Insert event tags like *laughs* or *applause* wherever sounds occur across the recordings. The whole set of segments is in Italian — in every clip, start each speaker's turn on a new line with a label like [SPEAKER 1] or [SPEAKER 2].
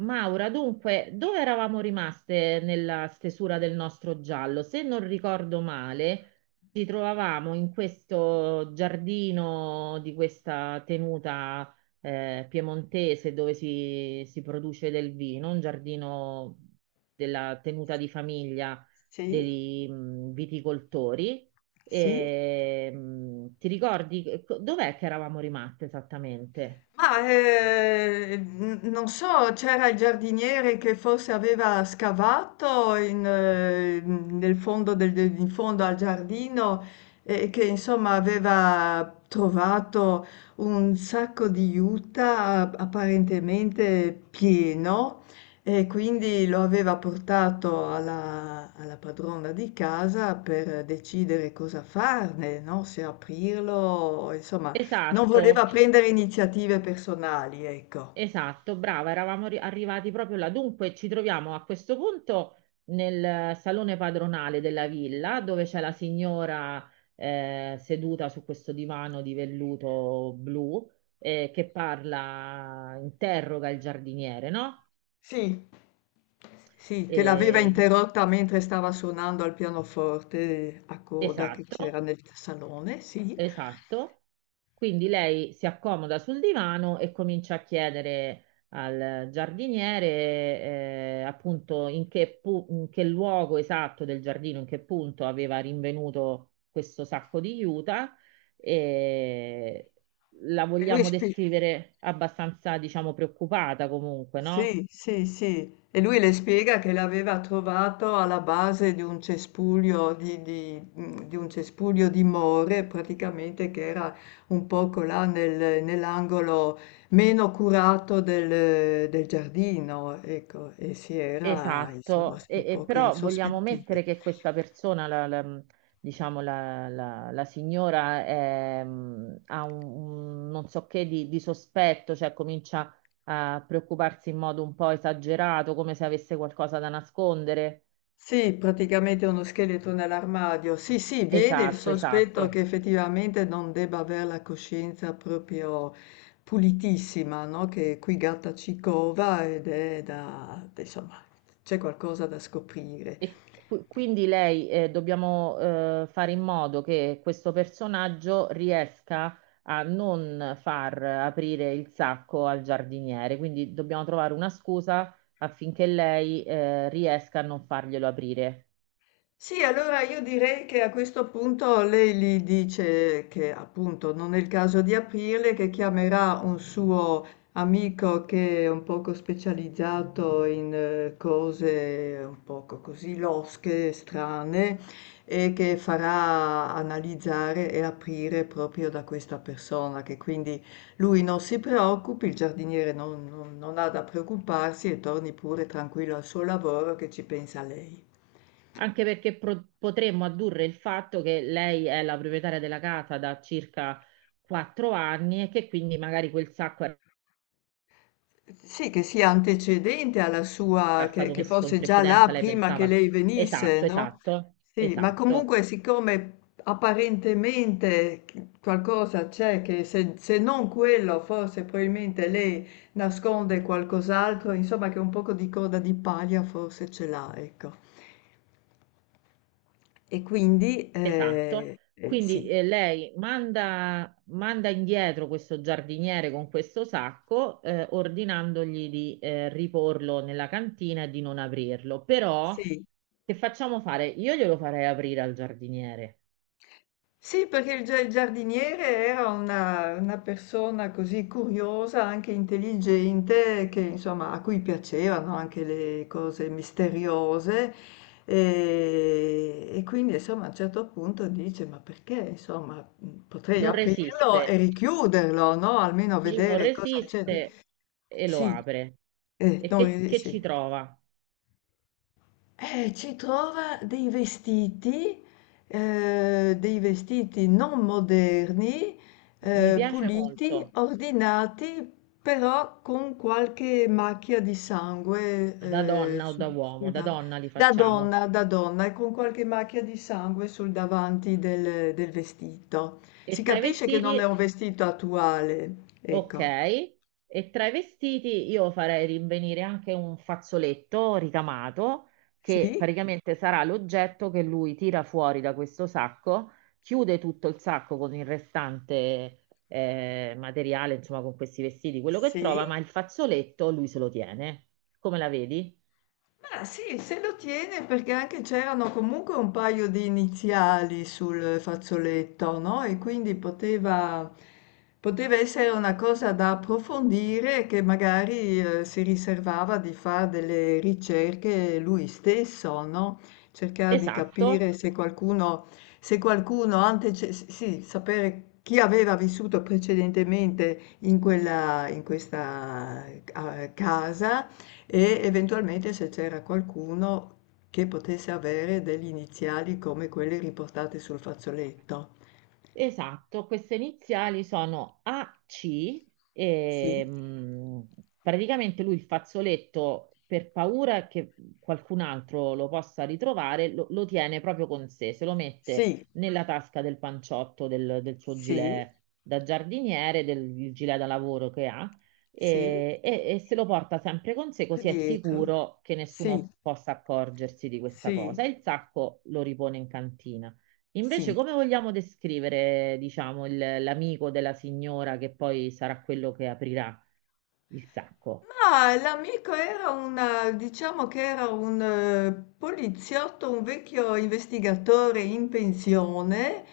[SPEAKER 1] Maura, dunque, dove eravamo rimaste nella stesura del nostro giallo? Se non ricordo male, ci trovavamo in questo giardino di questa tenuta piemontese dove si produce del vino, un giardino della tenuta di famiglia
[SPEAKER 2] Sì,
[SPEAKER 1] dei viticoltori.
[SPEAKER 2] sì.
[SPEAKER 1] E, ti ricordi dov'è che eravamo rimaste esattamente?
[SPEAKER 2] Ma non so, c'era il giardiniere che forse aveva scavato nel in fondo al giardino e che insomma aveva trovato un sacco di juta apparentemente pieno, e quindi lo aveva portato alla padrona di casa per decidere cosa farne, no? Se aprirlo, insomma. Non
[SPEAKER 1] Esatto.
[SPEAKER 2] voleva prendere iniziative personali, ecco.
[SPEAKER 1] Esatto, brava, eravamo arrivati proprio là. Dunque, ci troviamo a questo punto nel salone padronale della villa, dove c'è la signora seduta su questo divano di velluto blu, che parla, interroga il giardiniere, no?
[SPEAKER 2] Sì, sì, che l'aveva
[SPEAKER 1] Eh, gli-
[SPEAKER 2] interrotta mentre stava suonando al pianoforte a coda che
[SPEAKER 1] esatto,
[SPEAKER 2] c'era nel salone, sì.
[SPEAKER 1] esatto. Quindi lei si accomoda sul divano e comincia a chiedere al giardiniere appunto in che, in che luogo esatto del giardino, in che punto aveva rinvenuto questo sacco di juta. E la
[SPEAKER 2] E lui
[SPEAKER 1] vogliamo
[SPEAKER 2] spi
[SPEAKER 1] descrivere abbastanza, diciamo, preoccupata comunque, no?
[SPEAKER 2] Sì, sì, sì. E lui le spiega che l'aveva trovato alla base di un cespuglio di un cespuglio di more, praticamente, che era un poco là nell'angolo meno curato del giardino, ecco, e si era insomma
[SPEAKER 1] Esatto,
[SPEAKER 2] un
[SPEAKER 1] e
[SPEAKER 2] poco
[SPEAKER 1] però vogliamo
[SPEAKER 2] insospettito.
[SPEAKER 1] mettere che questa persona, diciamo la signora, è, ha un non so che di sospetto, cioè comincia a preoccuparsi in modo un po' esagerato, come se avesse qualcosa da nascondere.
[SPEAKER 2] Sì, praticamente uno scheletro nell'armadio. Sì, sì, viene il
[SPEAKER 1] Esatto,
[SPEAKER 2] sospetto che
[SPEAKER 1] esatto.
[SPEAKER 2] effettivamente non debba avere la coscienza proprio pulitissima, no? Che qui gatta ci cova, ed è da, insomma, c'è qualcosa da scoprire.
[SPEAKER 1] E quindi lei dobbiamo fare in modo che questo personaggio riesca a non far aprire il sacco al giardiniere, quindi dobbiamo trovare una scusa affinché lei riesca a non farglielo aprire.
[SPEAKER 2] Sì, allora io direi che a questo punto lei gli dice che appunto non è il caso di aprirle, che chiamerà un suo amico che è un poco specializzato in cose un poco così losche, strane, e che farà analizzare e aprire proprio da questa persona, che quindi lui non si preoccupi, il giardiniere non ha da preoccuparsi e torni pure tranquillo al suo lavoro, che ci pensa lei.
[SPEAKER 1] Anche perché potremmo addurre il fatto che lei è la proprietaria della casa da circa 4 anni e che quindi magari quel sacco era
[SPEAKER 2] Sì, che sia antecedente alla sua,
[SPEAKER 1] stato
[SPEAKER 2] che
[SPEAKER 1] messo in
[SPEAKER 2] fosse già là
[SPEAKER 1] precedenza, lei
[SPEAKER 2] prima che
[SPEAKER 1] pensava.
[SPEAKER 2] lei venisse,
[SPEAKER 1] Esatto,
[SPEAKER 2] no?
[SPEAKER 1] esatto,
[SPEAKER 2] Sì, ma
[SPEAKER 1] esatto.
[SPEAKER 2] comunque, siccome apparentemente qualcosa c'è, che se non quello, forse probabilmente lei nasconde qualcos'altro, insomma, che un poco di coda di paglia forse ce l'ha, ecco. E quindi,
[SPEAKER 1] Esatto,
[SPEAKER 2] eh, eh,
[SPEAKER 1] quindi
[SPEAKER 2] sì,
[SPEAKER 1] lei manda indietro questo giardiniere con questo sacco, ordinandogli di riporlo nella cantina e di non aprirlo. Però,
[SPEAKER 2] sì.
[SPEAKER 1] che facciamo fare? Io glielo farei aprire al giardiniere.
[SPEAKER 2] Sì, perché il giardiniere era una persona così curiosa, anche intelligente, che insomma, a cui piacevano anche le cose misteriose, e quindi insomma a un certo punto dice, ma perché insomma, potrei
[SPEAKER 1] Non
[SPEAKER 2] aprirlo
[SPEAKER 1] resiste,
[SPEAKER 2] e richiuderlo, no? Almeno
[SPEAKER 1] lui non
[SPEAKER 2] vedere cosa c'è.
[SPEAKER 1] resiste e lo
[SPEAKER 2] Sì,
[SPEAKER 1] apre. E
[SPEAKER 2] no,
[SPEAKER 1] che, che
[SPEAKER 2] Sì.
[SPEAKER 1] ci trova?
[SPEAKER 2] Ci trova dei vestiti non moderni,
[SPEAKER 1] Mi piace
[SPEAKER 2] puliti,
[SPEAKER 1] molto,
[SPEAKER 2] ordinati, però con qualche macchia di sangue,
[SPEAKER 1] da
[SPEAKER 2] eh,
[SPEAKER 1] donna o da
[SPEAKER 2] sul-
[SPEAKER 1] uomo,
[SPEAKER 2] sul
[SPEAKER 1] da
[SPEAKER 2] dav-
[SPEAKER 1] donna li facciamo.
[SPEAKER 2] da donna, e con qualche macchia di sangue sul davanti del vestito.
[SPEAKER 1] E
[SPEAKER 2] Si
[SPEAKER 1] tra i
[SPEAKER 2] capisce che
[SPEAKER 1] vestiti,
[SPEAKER 2] non è un vestito attuale,
[SPEAKER 1] ok,
[SPEAKER 2] ecco.
[SPEAKER 1] e tra i vestiti io farei rinvenire anche un fazzoletto ricamato che
[SPEAKER 2] Sì,
[SPEAKER 1] praticamente sarà l'oggetto che lui tira fuori da questo sacco, chiude tutto il sacco con il restante materiale, insomma con questi vestiti, quello che
[SPEAKER 2] sì.
[SPEAKER 1] trova, ma il fazzoletto lui se lo tiene. Come la vedi?
[SPEAKER 2] Ma sì, se lo tiene perché anche c'erano comunque un paio di iniziali sul fazzoletto, no? E quindi poteva, poteva essere una cosa da approfondire, che magari si riservava di fare delle ricerche lui stesso, no? Cercare di
[SPEAKER 1] Esatto.
[SPEAKER 2] capire se qualcuno, sì, sapere chi aveva vissuto precedentemente in questa casa, e eventualmente se c'era qualcuno che potesse avere delle iniziali come quelle riportate sul fazzoletto.
[SPEAKER 1] Esatto, queste iniziali sono AC e
[SPEAKER 2] Sì,
[SPEAKER 1] praticamente lui il fazzoletto per paura che qualcun altro lo possa ritrovare, lo tiene proprio con sé, se lo mette
[SPEAKER 2] sì,
[SPEAKER 1] nella tasca del panciotto del suo
[SPEAKER 2] sì,
[SPEAKER 1] gilet da giardiniere, del il gilet da lavoro che ha
[SPEAKER 2] sì,
[SPEAKER 1] e se lo porta sempre con sé così è
[SPEAKER 2] dietro.
[SPEAKER 1] sicuro che
[SPEAKER 2] Sì,
[SPEAKER 1] nessuno possa accorgersi di questa
[SPEAKER 2] sì,
[SPEAKER 1] cosa. E il sacco lo ripone in cantina. Invece,
[SPEAKER 2] sì.
[SPEAKER 1] come vogliamo descrivere, diciamo, l'amico della signora che poi sarà quello che aprirà il sacco?
[SPEAKER 2] Ma l'amico era una, diciamo che era un poliziotto, un vecchio investigatore in pensione,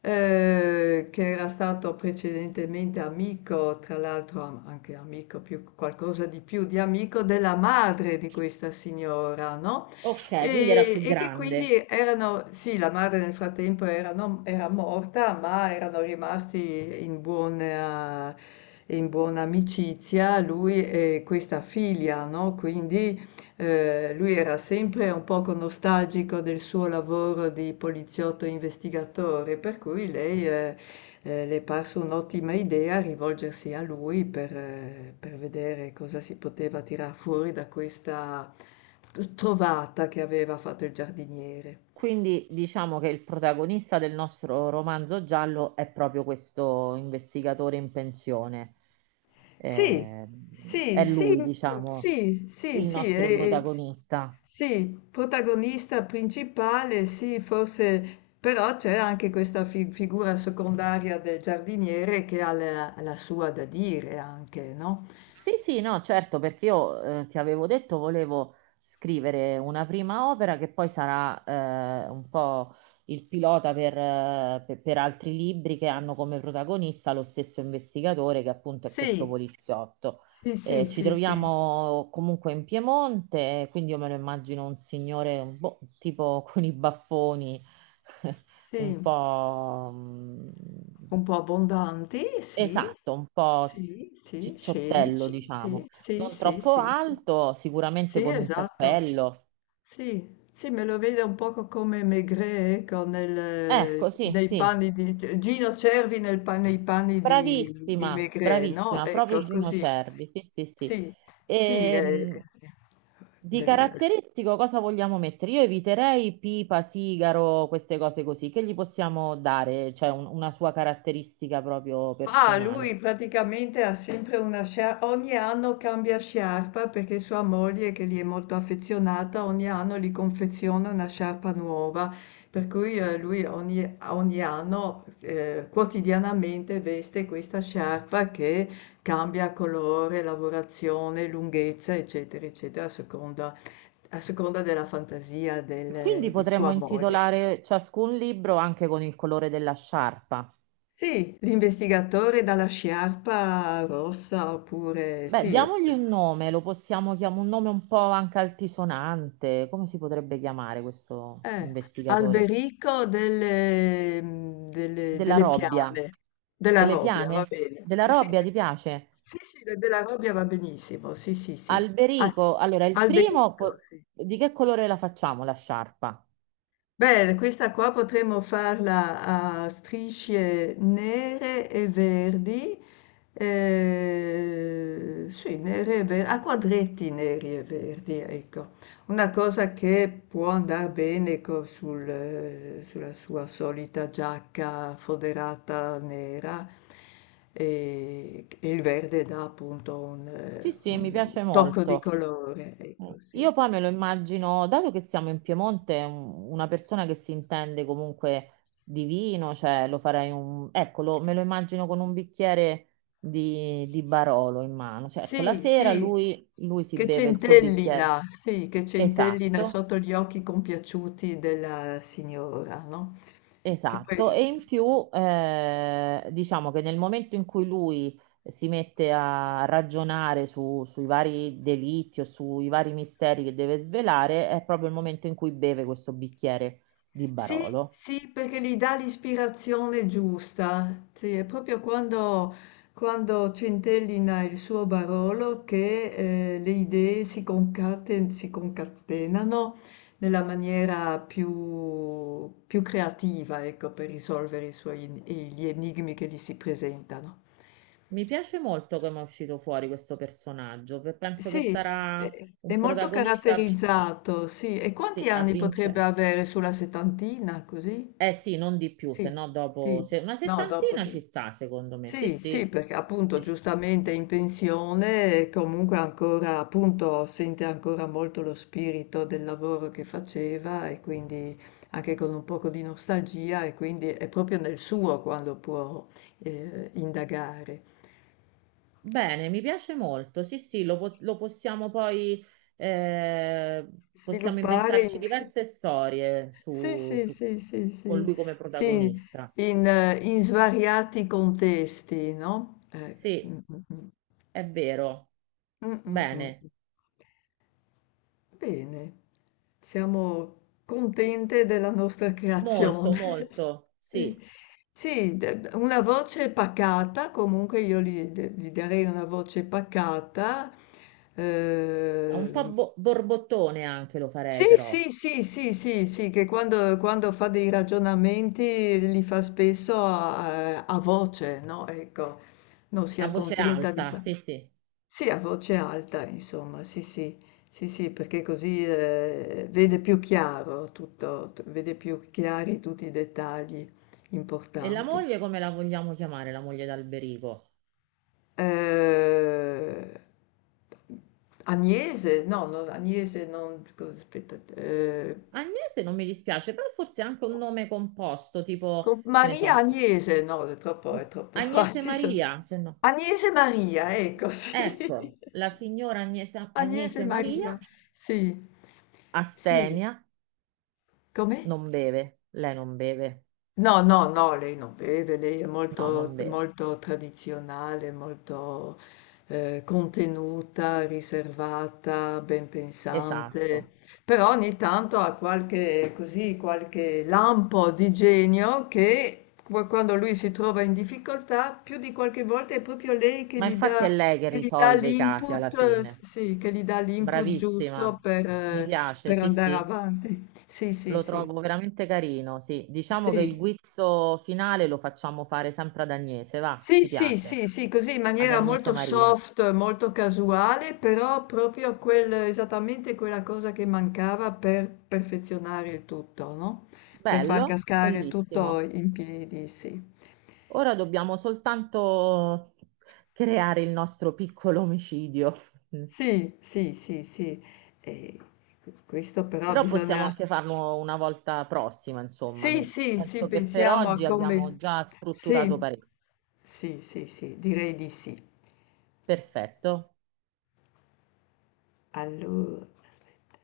[SPEAKER 2] che era stato precedentemente amico, tra l'altro anche amico, più, qualcosa di più di amico della madre di questa signora, no?
[SPEAKER 1] Ok, quindi era più
[SPEAKER 2] E che
[SPEAKER 1] grande.
[SPEAKER 2] quindi erano, sì, la madre nel frattempo era morta, ma erano rimasti in buona amicizia lui e questa figlia, no? Quindi lui era sempre un poco nostalgico del suo lavoro di poliziotto investigatore, per cui lei... le è parso un'ottima idea rivolgersi a lui per vedere cosa si poteva tirar fuori da questa t trovata che aveva fatto il giardiniere.
[SPEAKER 1] Quindi diciamo che il protagonista del nostro romanzo giallo è proprio questo investigatore in pensione.
[SPEAKER 2] Sì,
[SPEAKER 1] Eh,
[SPEAKER 2] sì,
[SPEAKER 1] è
[SPEAKER 2] sì,
[SPEAKER 1] lui, diciamo,
[SPEAKER 2] sì, sì,
[SPEAKER 1] il
[SPEAKER 2] sì,
[SPEAKER 1] nostro
[SPEAKER 2] e s
[SPEAKER 1] protagonista.
[SPEAKER 2] sì, protagonista principale, sì, forse però c'è anche questa fi figura secondaria del giardiniere, che ha la sua da dire anche, no?
[SPEAKER 1] Sì, sì, no, certo, perché io ti avevo detto volevo scrivere una prima opera che poi sarà un po' il pilota per, per altri libri che hanno come protagonista lo stesso investigatore che appunto è questo
[SPEAKER 2] Sì,
[SPEAKER 1] poliziotto.
[SPEAKER 2] sì, sì,
[SPEAKER 1] Ci
[SPEAKER 2] sì, sì.
[SPEAKER 1] troviamo comunque in Piemonte, quindi io me lo immagino un signore boh, tipo con i baffoni *laughs*
[SPEAKER 2] Sì,
[SPEAKER 1] un po'
[SPEAKER 2] un po' abbondanti, sì,
[SPEAKER 1] esatto, un po'
[SPEAKER 2] sì, sì,
[SPEAKER 1] cicciottello,
[SPEAKER 2] scenici, sì,
[SPEAKER 1] diciamo,
[SPEAKER 2] sì,
[SPEAKER 1] non
[SPEAKER 2] sì,
[SPEAKER 1] troppo
[SPEAKER 2] sì, sì,
[SPEAKER 1] alto, sicuramente
[SPEAKER 2] sì,
[SPEAKER 1] con un
[SPEAKER 2] esatto,
[SPEAKER 1] cappello.
[SPEAKER 2] sì, sì, me lo vedo un poco come Maigret, ecco,
[SPEAKER 1] Ecco, sì,
[SPEAKER 2] nei
[SPEAKER 1] sì,
[SPEAKER 2] panni di, Gino Cervi nei panni di
[SPEAKER 1] bravissima,
[SPEAKER 2] Maigret, no?
[SPEAKER 1] bravissima,
[SPEAKER 2] Ecco,
[SPEAKER 1] proprio Gino
[SPEAKER 2] così,
[SPEAKER 1] Cervi, sì, sì, sì.
[SPEAKER 2] sì, sì,
[SPEAKER 1] Ehm, di
[SPEAKER 2] del-
[SPEAKER 1] caratteristico cosa vogliamo mettere? Io eviterei pipa, sigaro, queste cose così, che gli possiamo dare, cioè una sua caratteristica proprio
[SPEAKER 2] mah,
[SPEAKER 1] personale.
[SPEAKER 2] lui praticamente ha sempre una scia ogni anno cambia sciarpa, perché sua moglie, che gli è molto affezionata, ogni anno gli confeziona una sciarpa nuova, per cui lui ogni anno quotidianamente veste questa sciarpa, che cambia colore, lavorazione, lunghezza, eccetera, eccetera, a seconda della fantasia
[SPEAKER 1] Quindi
[SPEAKER 2] di sua
[SPEAKER 1] potremmo
[SPEAKER 2] moglie.
[SPEAKER 1] intitolare ciascun libro anche con il colore della sciarpa.
[SPEAKER 2] Sì, l'investigatore dalla sciarpa rossa, oppure
[SPEAKER 1] Beh,
[SPEAKER 2] sì,
[SPEAKER 1] diamogli un nome, lo possiamo chiamare un nome un po' anche altisonante. Come si potrebbe chiamare questo
[SPEAKER 2] eh,
[SPEAKER 1] investigatore?
[SPEAKER 2] Alberico
[SPEAKER 1] Della
[SPEAKER 2] delle
[SPEAKER 1] Robbia.
[SPEAKER 2] Piane, della
[SPEAKER 1] Delle
[SPEAKER 2] Robbia, va
[SPEAKER 1] piane?
[SPEAKER 2] bene.
[SPEAKER 1] Della
[SPEAKER 2] Sì,
[SPEAKER 1] Robbia, ti piace?
[SPEAKER 2] sì, sì, della Robbia va benissimo, sì, sì, sì. Ah,
[SPEAKER 1] Alberico. Allora, il primo,
[SPEAKER 2] Alberico, sì.
[SPEAKER 1] di che colore la facciamo la sciarpa?
[SPEAKER 2] Beh, questa qua potremmo farla a strisce nere e verdi, sì, nere e verdi, a quadretti neri e verdi, ecco. Una cosa che può andare bene sul, sulla sua solita giacca foderata nera, e il verde dà appunto
[SPEAKER 1] Sì, sì, mi
[SPEAKER 2] un
[SPEAKER 1] piace
[SPEAKER 2] tocco di
[SPEAKER 1] molto.
[SPEAKER 2] colore,
[SPEAKER 1] Mm.
[SPEAKER 2] ecco, sì.
[SPEAKER 1] Io poi me lo immagino, dato che siamo in Piemonte, una persona che si intende comunque di vino, cioè lo farei un... Ecco, me lo immagino con un bicchiere di Barolo in mano, cioè ecco, la
[SPEAKER 2] Sì,
[SPEAKER 1] sera lui si beve il suo bicchiere.
[SPEAKER 2] sì, che centellina
[SPEAKER 1] Esatto,
[SPEAKER 2] sotto gli occhi compiaciuti della signora, no? Che
[SPEAKER 1] esatto,
[SPEAKER 2] poi,
[SPEAKER 1] e in più diciamo che nel momento in cui lui si mette a ragionare sui vari delitti o sui vari misteri che deve svelare, è proprio il momento in cui beve questo bicchiere di
[SPEAKER 2] sì,
[SPEAKER 1] Barolo.
[SPEAKER 2] sì, perché gli dà l'ispirazione giusta. Sì, è proprio quando, quando centellina il suo Barolo che le idee si concatenano nella maniera più, più creativa, ecco, per risolvere i suoi, gli enigmi che gli si presentano.
[SPEAKER 1] Mi piace molto come è uscito fuori questo personaggio, penso che
[SPEAKER 2] Sì,
[SPEAKER 1] sarà
[SPEAKER 2] è
[SPEAKER 1] un
[SPEAKER 2] molto
[SPEAKER 1] protagonista
[SPEAKER 2] caratterizzato, sì. E
[SPEAKER 1] sì,
[SPEAKER 2] quanti anni potrebbe
[SPEAKER 1] avvincente.
[SPEAKER 2] avere, sulla settantina, così?
[SPEAKER 1] Eh sì, non di più, se
[SPEAKER 2] Sì,
[SPEAKER 1] no dopo
[SPEAKER 2] sì.
[SPEAKER 1] una
[SPEAKER 2] No, dopo
[SPEAKER 1] settantina
[SPEAKER 2] di...
[SPEAKER 1] ci sta, secondo me. Sì,
[SPEAKER 2] Sì, sì,
[SPEAKER 1] sì.
[SPEAKER 2] perché appunto, giustamente, in pensione, e comunque ancora, appunto, sente ancora molto lo spirito del lavoro che faceva, e quindi anche con un poco di nostalgia, e quindi è proprio nel suo quando può indagare.
[SPEAKER 1] Bene, mi piace molto. Sì, sì, lo possiamo poi, eh, possiamo
[SPEAKER 2] Sviluppare
[SPEAKER 1] inventarci
[SPEAKER 2] in-
[SPEAKER 1] diverse storie
[SPEAKER 2] Sì, sì, sì, sì,
[SPEAKER 1] con
[SPEAKER 2] sì,
[SPEAKER 1] lui come
[SPEAKER 2] sì,
[SPEAKER 1] protagonista.
[SPEAKER 2] in svariati contesti, no?
[SPEAKER 1] Sì,
[SPEAKER 2] Mm, mm, mm.
[SPEAKER 1] è vero.
[SPEAKER 2] Mm, mm,
[SPEAKER 1] Bene,
[SPEAKER 2] mm. Bene, siamo contente della nostra
[SPEAKER 1] molto,
[SPEAKER 2] creazione. *laughs*
[SPEAKER 1] molto.
[SPEAKER 2] Sì,
[SPEAKER 1] Sì,
[SPEAKER 2] sì, una voce pacata, comunque io gli, gli darei una voce pacata,
[SPEAKER 1] è un po'
[SPEAKER 2] eh.
[SPEAKER 1] borbottone anche lo
[SPEAKER 2] Sì,
[SPEAKER 1] farei però,
[SPEAKER 2] sì, sì, sì, sì, sì, che quando, quando fa dei ragionamenti li fa spesso a voce, no? Ecco, non si
[SPEAKER 1] a voce
[SPEAKER 2] accontenta di
[SPEAKER 1] alta.
[SPEAKER 2] fare...
[SPEAKER 1] Sì, sì.
[SPEAKER 2] Sì, a voce alta, insomma, sì, sì, sì, sì, perché così vede più chiaro tutto, vede più chiari tutti i dettagli
[SPEAKER 1] E la
[SPEAKER 2] importanti.
[SPEAKER 1] moglie come la vogliamo chiamare, la moglie d'Alberico?
[SPEAKER 2] Eh, Agnese, no, non, Agnese, non, aspetta,
[SPEAKER 1] Agnese non mi dispiace, però forse anche un nome composto, tipo,
[SPEAKER 2] con
[SPEAKER 1] che ne
[SPEAKER 2] Maria
[SPEAKER 1] so.
[SPEAKER 2] Agnese, no, è troppo *laughs*
[SPEAKER 1] Agnese
[SPEAKER 2] avanti.
[SPEAKER 1] Maria, se no.
[SPEAKER 2] Agnese Maria, ecco, sì.
[SPEAKER 1] Ecco, la
[SPEAKER 2] *laughs*
[SPEAKER 1] signora Agnese,
[SPEAKER 2] Agnese
[SPEAKER 1] Agnese
[SPEAKER 2] Maria,
[SPEAKER 1] Maria,
[SPEAKER 2] sì. Sì,
[SPEAKER 1] astemia,
[SPEAKER 2] come?
[SPEAKER 1] non beve. Lei non beve.
[SPEAKER 2] No, no, no, lei non beve, lei è
[SPEAKER 1] No,
[SPEAKER 2] molto,
[SPEAKER 1] non beve.
[SPEAKER 2] molto tradizionale, molto contenuta, riservata, ben pensante,
[SPEAKER 1] Esatto.
[SPEAKER 2] però ogni tanto ha qualche, così, qualche lampo di genio, che quando lui si trova in difficoltà, più di qualche volta è proprio lei
[SPEAKER 1] Ma infatti è lei che
[SPEAKER 2] che gli dà
[SPEAKER 1] risolve i casi alla
[SPEAKER 2] l'input,
[SPEAKER 1] fine.
[SPEAKER 2] sì, che gli dà l'input
[SPEAKER 1] Bravissima.
[SPEAKER 2] giusto
[SPEAKER 1] Mi piace,
[SPEAKER 2] per
[SPEAKER 1] sì,
[SPEAKER 2] andare
[SPEAKER 1] sì.
[SPEAKER 2] avanti. Sì, sì,
[SPEAKER 1] Lo
[SPEAKER 2] sì,
[SPEAKER 1] trovo veramente carino, sì. Diciamo che il
[SPEAKER 2] sì.
[SPEAKER 1] guizzo finale lo facciamo fare sempre ad Agnese, va,
[SPEAKER 2] Sì,
[SPEAKER 1] ci
[SPEAKER 2] sì,
[SPEAKER 1] piace.
[SPEAKER 2] sì, sì, così in
[SPEAKER 1] Ad
[SPEAKER 2] maniera
[SPEAKER 1] Agnese
[SPEAKER 2] molto
[SPEAKER 1] Maria.
[SPEAKER 2] soft, molto casuale, però proprio quel, esattamente quella cosa che mancava per perfezionare il tutto, no? Per far
[SPEAKER 1] Bello,
[SPEAKER 2] cascare tutto
[SPEAKER 1] bellissimo.
[SPEAKER 2] in piedi, sì.
[SPEAKER 1] Ora dobbiamo soltanto creare il nostro piccolo omicidio, mm.
[SPEAKER 2] Sì, sì, sì, sì. E questo però
[SPEAKER 1] Però possiamo
[SPEAKER 2] bisogna...
[SPEAKER 1] anche farlo una volta prossima, insomma.
[SPEAKER 2] Sì, sì, sì,
[SPEAKER 1] Penso che per
[SPEAKER 2] pensiamo a
[SPEAKER 1] oggi abbiamo
[SPEAKER 2] come...
[SPEAKER 1] già
[SPEAKER 2] Sì,
[SPEAKER 1] strutturato parecchio.
[SPEAKER 2] sì, sì, sì, direi di sì.
[SPEAKER 1] Perfetto.
[SPEAKER 2] Allora, aspetta.